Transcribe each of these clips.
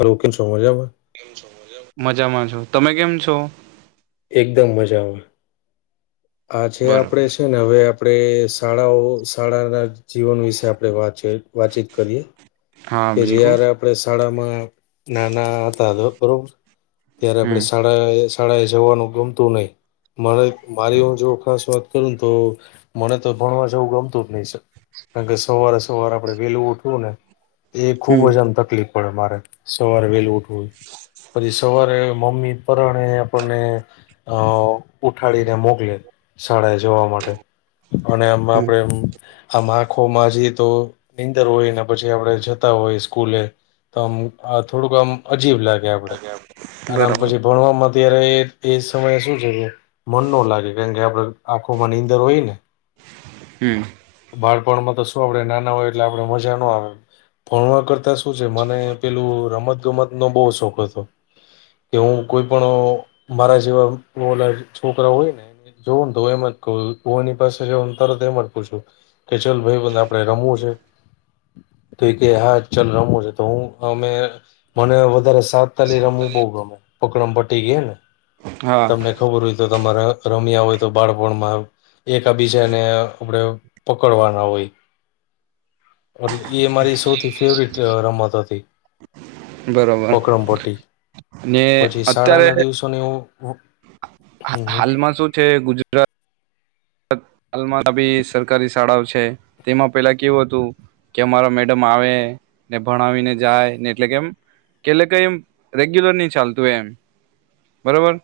Hello કેમ છો મજામાં. મજામાં છું તમે કેમ છો? એકદમ મજામાં. આજે બરોબર આપડે છે ને હવે આપણે શાળાઓ શાળાના જીવન વિશે આપણે વાત કરીએ. વાતચીત કરીએ હા કે બિલકુલ જ્યારે આપણે શાળામાં ના ના હતા તો બરોબર ત્યારે આપડે હમ શા. અ એ શાળા એ જવાનું ગમતું નહી મારી મારી હ જો ખાસ વાત. કરુ તો મને તો ભણવા જવું ગમતું જ નહી સ. કા કે સવારે સવારે આપડે વહેલું ઉઠવું ને. એ ખુબ હમ જ આમ તકલીફ પડે મારે સવારે વહેલુ. પછી સવારે મમ્મી પરણે આપણને અ ત્યાં મોકલે શાળા એ જવા માટે અને એમ હમ આપડે આ આંખોમાં જી તો નીંદર હોય ને પછી આપણે જતા હોય સ્કૂલે આમ આ થોડુંક આમ. અજીબ લાગે આપડે અને આમ બરાબર પછી ભણવાવામાં અત્યારે એ સમયે શું છે. મન નો લાગે કારણ કે આપડે આખો નીંદર હોય ને. હું. બાળપણમાં તો શું આપડે નાના હોય એટલે આપડે મજા નો આવે. ભણવા કરતા શું છે મને પેલું રમત ગમત નો બહુ શોખ હતો. કે હું કોઈ પણ મારા જેવા ઓલા છોકરા હોય ને. જો તો એમ જ કહ્યું ઓની પાસે જ‌ઉ તરત એમજ પૂછું. કે ચાલ ભાઈબધ આપણે રમવું છે. તો કે હા ચાલ રમો છે તો હું અમે મને વધારે સાથ તલી રમવું બહુ ગમે પકડમ પટી કે ને હા તમને. ખબર હોય તો તમારા રમ્યા હોય તો બાળપણમાં એકા બીજા ને આપડે. પકડવાના હોય એટલે એ મારી સૌથી ફેવરિટ અ રમત હતી બરોબર પકડમ પટ્ટી. ને પછી શાળા ના દિવસોની હું. હમ હા હમ હાલમાં શું છે ગુજ. હાલમાં બી સરકારી શાળાઓ છે તેમાં પેલા કેવું હતું કે અમારા મેડમ આવે ને ભણાવીને જાય ને એટલે કેમ કેલે કયમ રેગ્યુલર નહી ચાલતું એમ. બરોબર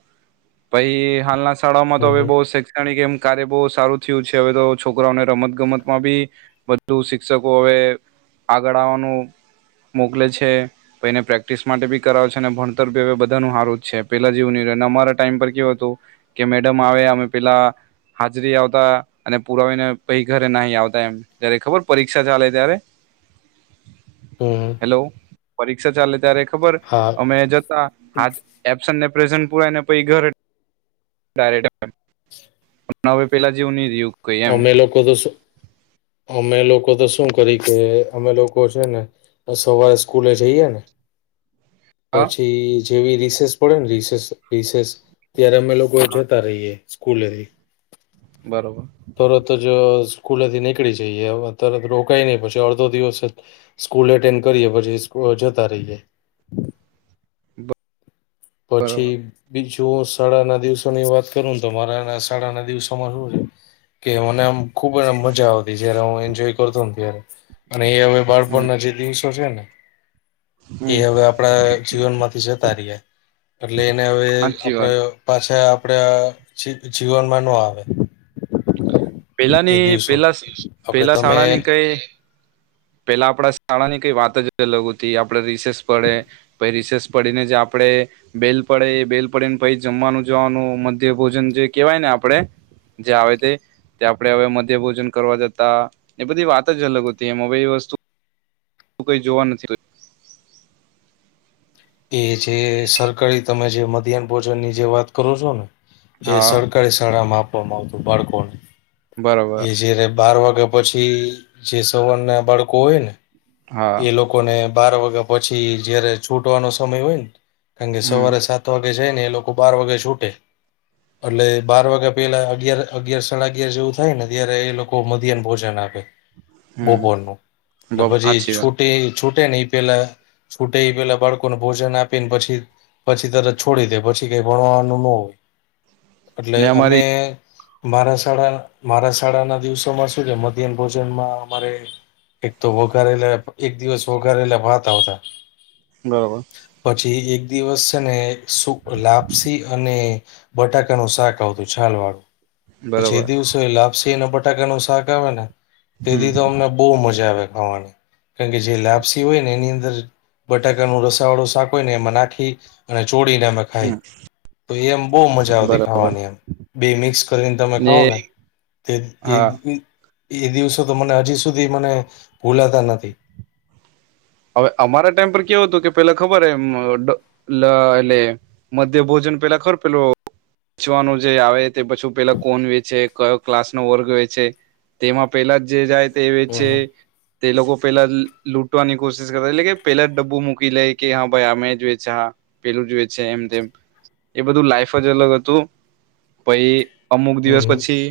પછી હાલના શાળાઓમાં તો હમ હવે હમ બહુ શૈક્ષણિક એમ કાર્ય બહુ સારું થયું છે. હવે તો છોકરાઓને રમત ગમતમાં બી બધુ શિક્ષકો હવે આગળ આવવાનું મોકલે છે. પને પ્રેક્ટિસ માટે બી કરાવ છે અને ભણતર બી હવે બધાનું હારું જ છે. પેલા જેવું ન અમારા ટાઈમ પર કેવું હતું. કે મેડમ આવે અમે પેલા હાજરી આવતા અને પુરાવીને પહી ઘરે નાહી આવતા એમ. જયારે ખબર પરીક્ષા ચાલે ત્યારે હમ. લો, પરીક્ષા ચાલે ત્યારે ખબર હા અમે જતા, હાજ એબસને પ્રેસેનટ પુરાવી ને પહી ઘરે ડાયરેકટ. [unintelligible] હવે પેલા જેવું નહી રહયું. અમે લોકો તો શું અમે લોકો તો શું કરી કે અમે લોકો છે ને સવારે સ્કૂલે જઈએ ને હા પછી જેવી રિસેસ પડે ને રિસેસ રિસેસ ત્યારે અમે લોકો હા તા રહીએ સ્કૂલે. બરોબર. તરત જ સ્કૂલેથી નીકળી જઈએ, તરત રોકાઈ નહી પછી અડધો દિવસ સ્કૂલ એટેન્ડ કરીએ પછી સક જતા રહીએ. પછી બરોબર બીજોશ સાડા ના દિવસો ની વાત કરુંને, તો મારા સાડાના દિવસોમાં રોજ કે મને આમ ખુબ આમ મજા આવતી, જયારે હું એન્જોય કરતો ત્યારે, અને એ હમે હમ બાળપણના જે દિવસ સો છે ને, એ હમ હવે આપણા જીવન માંથી જતા રહ્યા. એટલે એને હવે સાચી વાત આપડ પાછા આપડા ચીડ જીવનમાં ન આવે. એ પેલાની દિવસો પેલા, આપણે પેલા તમે શાળાની કઈ પેલા આપણા શાળા ની કઈ વાત જ અલગ હતી, આપડે રિસેસ પડે. પહિ રિસેસ પડીને જ આપડે બેલ પડે, એ બેલ પડેને પછી જમવાનું જવાનું, મધ્ય ભોજન જે કેવાય ને આપડે જે આવે તે તે આપડણે હવે મધ્ય ભોજન કરવા જતા, એ બધી વાત જ અલગ હતી એમ, હવે એ વસ્તુ તું કઈ જોવા નથી એ જે સરકારી તમે જે મધ્યાહન ભોજનની જે વાત કરો છો ને, એ હા સર કઈ શાળામાં આપવામાં આવતું બાળકોને. બરોબર એ જેરે બાર વાગે પછી જે સવર ના બાળકો હોય ને, હા એ લોક કોને બાર વાગ્યા પછી જયારે છૂટવાનો સમય હોય ને, કારણ કે હમ સવારે સાત વાગ પે જઈ ને એ લોકો બાર વાગે છૂટે એટલે બાર વાગ્યા પેલા અગયાર અગયાર સાડા અગિયાર જેવું થાય ને ત્યારે એ લોક ઓ મધ્યન ભોજન આપે, હમ બપોરનું, એટલે બબ- પછી સાચી વાત છુટી છૂટે ને એ પેલા, છૂટે પેલા બાળકો કો ને ભોજન આપીન પછી, પછી તરત છોડી દે પછી કઈ ભણવાનું ન હોય. એટલે ને અમારી અમે મારા શાળા, મારા શાળાના દિવસોમાં શું છે મધ્યહન ભોજનમાં અમારે એક તો વઘારેલા, એક દિવસ વઘારેલા ભાત આવતા. બરાબર. પછી એક દિવસ છે ને શુક લાપસી અને બટાકાનું શાક આવતું છાલ વાળું, પછી બરોબર એ દિવસ તોએ લાપસી અને બટાકાનું શાક આવેને, તે હમ દિવસે અમને બહુ મજા આવે ખાવાની. કારણ કે જે લાપસી હોયને, એની અંદર બટાકાનું રસ સા વાળો શાક હોયને, એમાં નાખી અને છોડીને અમે હમ ખાય, તો એમ બહુ મજા આવતી બરાબર ખાવાની એમ, બે મિક્સ કરીને તમે ને ખાવોને. તે એ હા એ દિવસો તો મને હજી સુધી મને ભૂલાતા નથી. અવે અમારા ટાઈમ પર કેવું હતું કે પેલા ખબર એમ ડ લ એલે મધ્યભોજન પેલા ખર પેલો ચવાનું જે આવે, તે પછું પેલા કોન વેચે, કયો ક્લાસ નો વર્ગ વેચે. તેમાં પેલા જે જાય તે હમ વેચે, હમ તે લોકો પેલા લુ લૂંટવાની કોશિશ કરે, એટલે કે પેલા જ ડબ્બુ મૂકી લેય કે, હા, ભાઈ, આ મેજ વેચા પેલુંજ વેચે એમ તેમ, એ બધું લાઈફ જ અલગ હતું, પહી અમુક દિવસ હમ હમ પછી,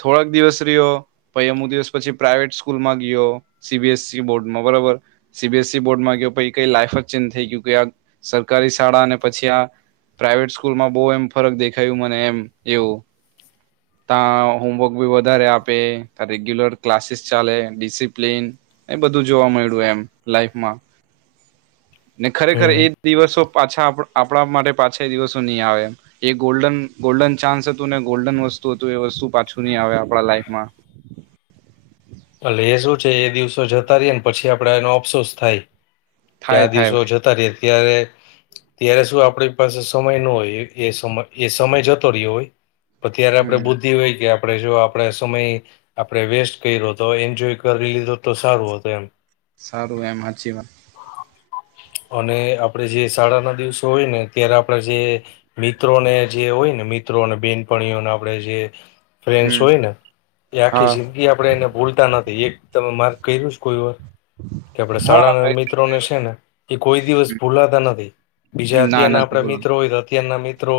થોડાક દિવસ રીયો. પહી અમુ દિવસ પછી પ્રાાઈવેટ સ્કૂલમાં ગીયો, સી બી એસ સી બોર્ડમાં. બરોબર, સી બી એ સી બોર્ડમાં ગીયો પહી કઈ લાઈફ જ ચેન્જ થેય ગીયુ, કઇ આ સરકારી શાળા અને પછી આ પ્રાાઈવેટ સ્કૂલમાં બઉ એમ ફરક દેખાયું મને એમ એવું. [inaudible] તા હોમવર્ક બી વધારે આપે, તા રેગ્યુલર ક્લાસીસ ચાલે, ડિસિપ્લિન એ બધું જોવા મયળુ એમ લાઈફમાં, ને ખરેખર હમ એ દિવસો પાછા આપ આપણા માટે પાછા દિવસો નઈ આવે એ ગોલ્ડન ગોલ્ડન ચાન્સ હતું ને ગોલ્ડન વસ્તુ હતું, એ વસ્તુ પાછું ની આવે આપણા લાઈફમાં એટલે એ શું છે, એ દિવસો જતા રીયાને પછી, આપડે એનો અફસોસ થાય કે, આ થાય થાય દિવસો તા રીયા ત્યારે ત્યારે શું આપણી પાસે સમય ન હોય એ સમ એ સમય જતો રીયો હોય. તો ત્યારે આપડે હમ બુદ્ધિ હોય કે આપડે જો આપડે સમય આપડે વેસ્ટ કયરો તો એન્જોય કરી લીધો તો સારું હોત એમ સારું, એમ હાચી વાત અને આપડે જે શાળાના દિવસો હોય ને, ત્યારે આપડ જે મિત્રોને જે હોય ને, મિત્રોને બેનપણીઓને આપણે જે ફ્રેન્ડસ હમ હોયને એ આખી હા જિંદગી આપણેે એને ભૂલતા નથી, એક તમે માર્ક કર્યું કોઈ વાર કે આપણે શાળાના હા મિત્રોને છે ને એ કોઈ દિવસ ભૂલાતા નથી. બીજા ના અત્યારના નથી આપડા બોલવાનું મિત્રો હોય તો, અત્યારના મિત્રો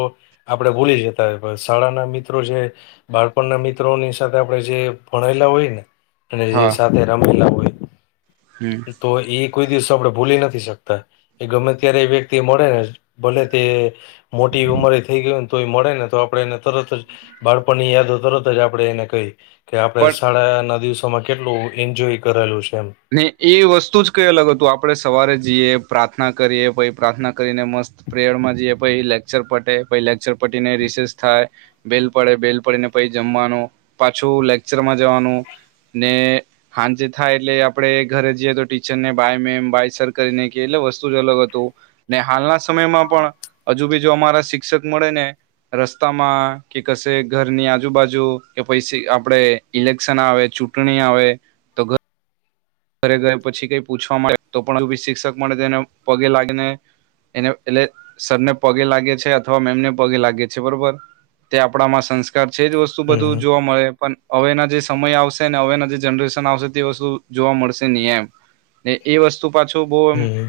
આપડે ભુલી જતા હોય પ શાળાના મિત્રો છે. બાળપણના મિત્રોની સાથે આપડે જે ભણાયલા હોય ને અને જે હા સાથે રમેલા ઓય. હમ, તો એ કોઈ દિવસ આપણે ભૂલી નથી શકતા. એ ગમે ત્યારે એ વ્યક્તિ મળે ને ભલે તે મોટી ઉંમરેય થેઈ ગય ને, તોય મળે ને તો આપડે એને તરત જ બાળપણ ની યાદો તરત જ આપણે એને કઈ કે, આપણે પણ શાળાના દિવસોમાં કેટલું ઈન્જોય કરેલું છે એમ. ને એ વસ્તુ જ કઈ અલગ હતું, આપણે સવારે જીએ, પ્રાર્થના કરીએ, પછી પ્રાર્થના કરીને મસ્ત પ્રેયરમાં જીએ પહી લેક્ચર પતે પહી લેક્ચર પતીને રિશેસ થાય. બેલ પડે બેલ પડીને પછ જમવાનું પાછું લેકચરમાં જવાનું ને હાંજ થાય એટલે આપણે ઘરે જઈએ તો ટીચર ને બાય મેમ બાય સર કરીને કે એટલે વસ્તુ જ અલગ હતું ને હાલના સમયમાં પણ અજુ બી જો અમારા શિક્ષક મળે ને રસ્તામાં કે કશે ઘરની આજુબાજુ કે પૈસી આપડે ઇલેક્શન આવે, ચૂંટણી આવે, તો ઘ ઘરે ગય પછી કઈ પૂછવામાં આવે તો પણ શિક્ષક મળે તેને પગે લાગીને એને એટલે સરને પગે લાગે છે, અથવા મેમને પગે લાગે છે, બરોબર, તે આપણામાં સંસ્કાર છે, જોસ શું બધું હમ જોવા મળે પણ, અવેના જે સમય આવશે ને અવેના જે જનરેશન આવશે તેઓ શુ જોવા મળશે ની એમ ને એ વસ્તુ પાછું બો એમ હમ હમ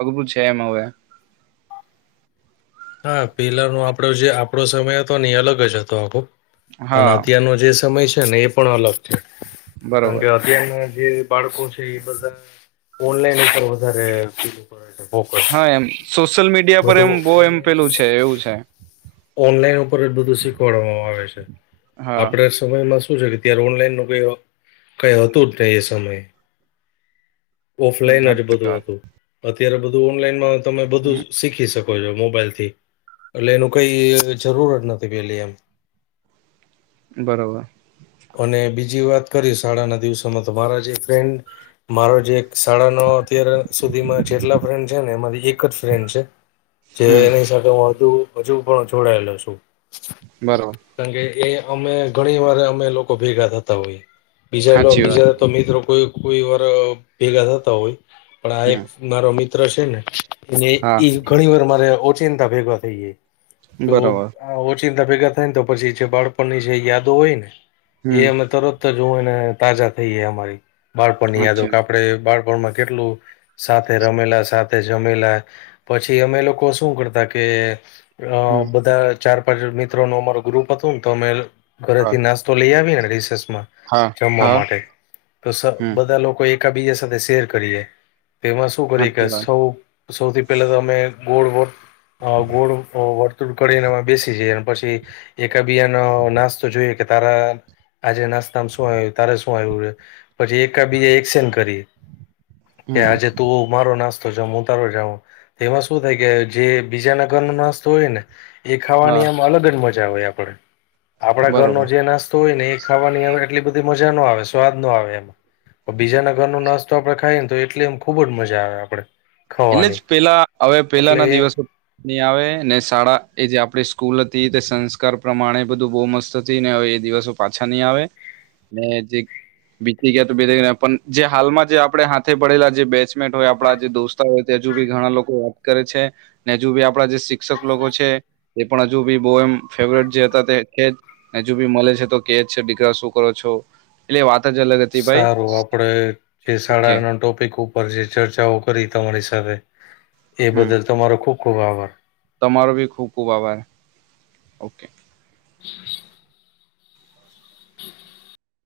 અઘરું છે, એમ હવે હા, પેલાનો આપડો જે આપડો સમય હતો ને એ અલગ જ હતો, આખો અને હા અત્યારનો જે સમય છે ને, એ પણ અલગ છે કારણ બરોબર કે અત ત્યારના જે બાળકો છે, એ બધા ઓનલાઈન ઉપર વધારે ફોકસ હા એમ સોશિયલ મીડિયા પર એમ બધું બહુ એમ ઓનલાઇન પેલું છે એવું છે ઓનલાઈન ઉપર જ બધું શીખવાડવામાં આવે છે હા આપડ સમયમાં શું છે કે ત્યારે ઓનલાઈન ન ક કઈ હતું જ ને એ સમય ઓફલાઈન જ સાચી બધું વાત હતું અત્યારે બધું ઓનલાઈનમાં તમે બધું શીખી શકો મોબાઈલ થી એટલે એનું કઈ જરૂર જ નથી પેલી એમ બરોબર અને બીજી વાત કરી શાળાના દિવસોમાં તો મારા જે ફ્રેન્ડ મારો જે સાડા નવ અત્યાર સુધીમાં જેટલા ફ્રેન્ડ છે ને એમાંથી એક જ ફ્રેન્ડ છે જે હમ એની સાથે હું હજુ હજુ પણ જોડાયેલો છું બરોબર કારણ કે, એ અમે ઘણી વાર, અમે લોકો ભેગા થતા હોઈએ. બીજા લો, સાચી વાત બીજા તો મિત્રો કોઈ કોઈ વાર ભેગા થતા હોય, પણ આ એક હમ પા મારો મિત્ર છે ને, અને હા ઈ ઘણીવાર અમારે ઓચીંતા ભેગા થઈ જાય. તો બરોબર ઓ ચિંતા ભેગા થાય ને તો પછી જે બાળપણની જે યાદો હોય ને એ હમ અમે તરત જ હોય ને, તાજા થઈએ, અમારી બાળપણની યાદો, અચ્છા કાપ આપડે બાળપણમાં કેટલું સાથે રમેલા, સાથે જમેલા! પછી, અમે લોકો સુ કરતા કે અ હમ બધા ચાર પાંચ મિત્રોનું અમારૂ ગ્રુપ હતું ને, તો અમે હા ઘરેથી નાસ્ લઈ આવીને રીસેસમાં, હા જમવા હા માટે, તો સ હમ બધા લોકો એ કાબીજા સાથે સેર કરીએ. તો એમાં સુ કરીએ સાચી કે, વાત સૌ સૌથી પહેલા તો અમે ગોળ વો અ ગોળ, અ વર્તુળ કડીને અમે બેસી જઈ ને પછી એકાબીયાનો નાસ્તો જોઇએ કે તારા આજે નાસ્તામ સુ આવ્યું? તારે સુ આવ્યું એ? પછી એકા બીજા એકસેન કરીએ. કે હમ આજે તું અ મારો નાસ્તો તારો જઉં એમાં શું થાય કે જે બીજા નગર ન નાસ્તો હોય ને. એ હા ખાવાની આમ અલગ જ મજા હોય આપણેે, આપડા ઘરનો બરોબર જે નાસ્ સ્તો હોય ને એ ખાવાની હવે એટલી બધી મજા નો આવે, સ્વાદ નો આવે, એમાં પણ બીજાના ઘરનો નાસ્તો આપડે ખાઈએ ન, તો એટલી એમ ખુબ જ મજા આવે, આપડે એટલે જ ખાવાની પેલા, હવે એટલે પેલાના દિવસો ની આવે ને સા, એ જે આપડી સ્કૂલ હતી, તે સંસ્કાર પ્રમાણે બધું બહુ મસ્ત નથી ને હવે એ દિવસો પાછા નહીં આવે જે ને જી બીતી ગયા તો બીટી ગયા પન, જે હાલમાં જે, આપણે હાથે પડેલા, જે બેચમેટ હોય, આપણા જે દોસ્ત [unintelligible] હોય ત હજુ બી ઘણા લોકો યાદ કરે છે, ને હજુ બી આપણા જે સિક્ષક લોકો છે, એ પણ હજુ બી બહુ એમ ફેવરેટ જે હતા તે છે જ હજુ બી મલે છે, તો કેજ છે, દીકરા સુ કરો છો? એલે એ વાત જ અલગ હત સારું આપડે એ ઓકે સાળાનો ટોપિક ઉપર પર જે ચર્ચાઓ કરી તમારી સાથે, એ હમ બદલ તમારો ખુબ ખુબ આભાર. તમારો બી ખૂબ ખૂબ આભાર, ઓકે. [inaudible] [inaudible]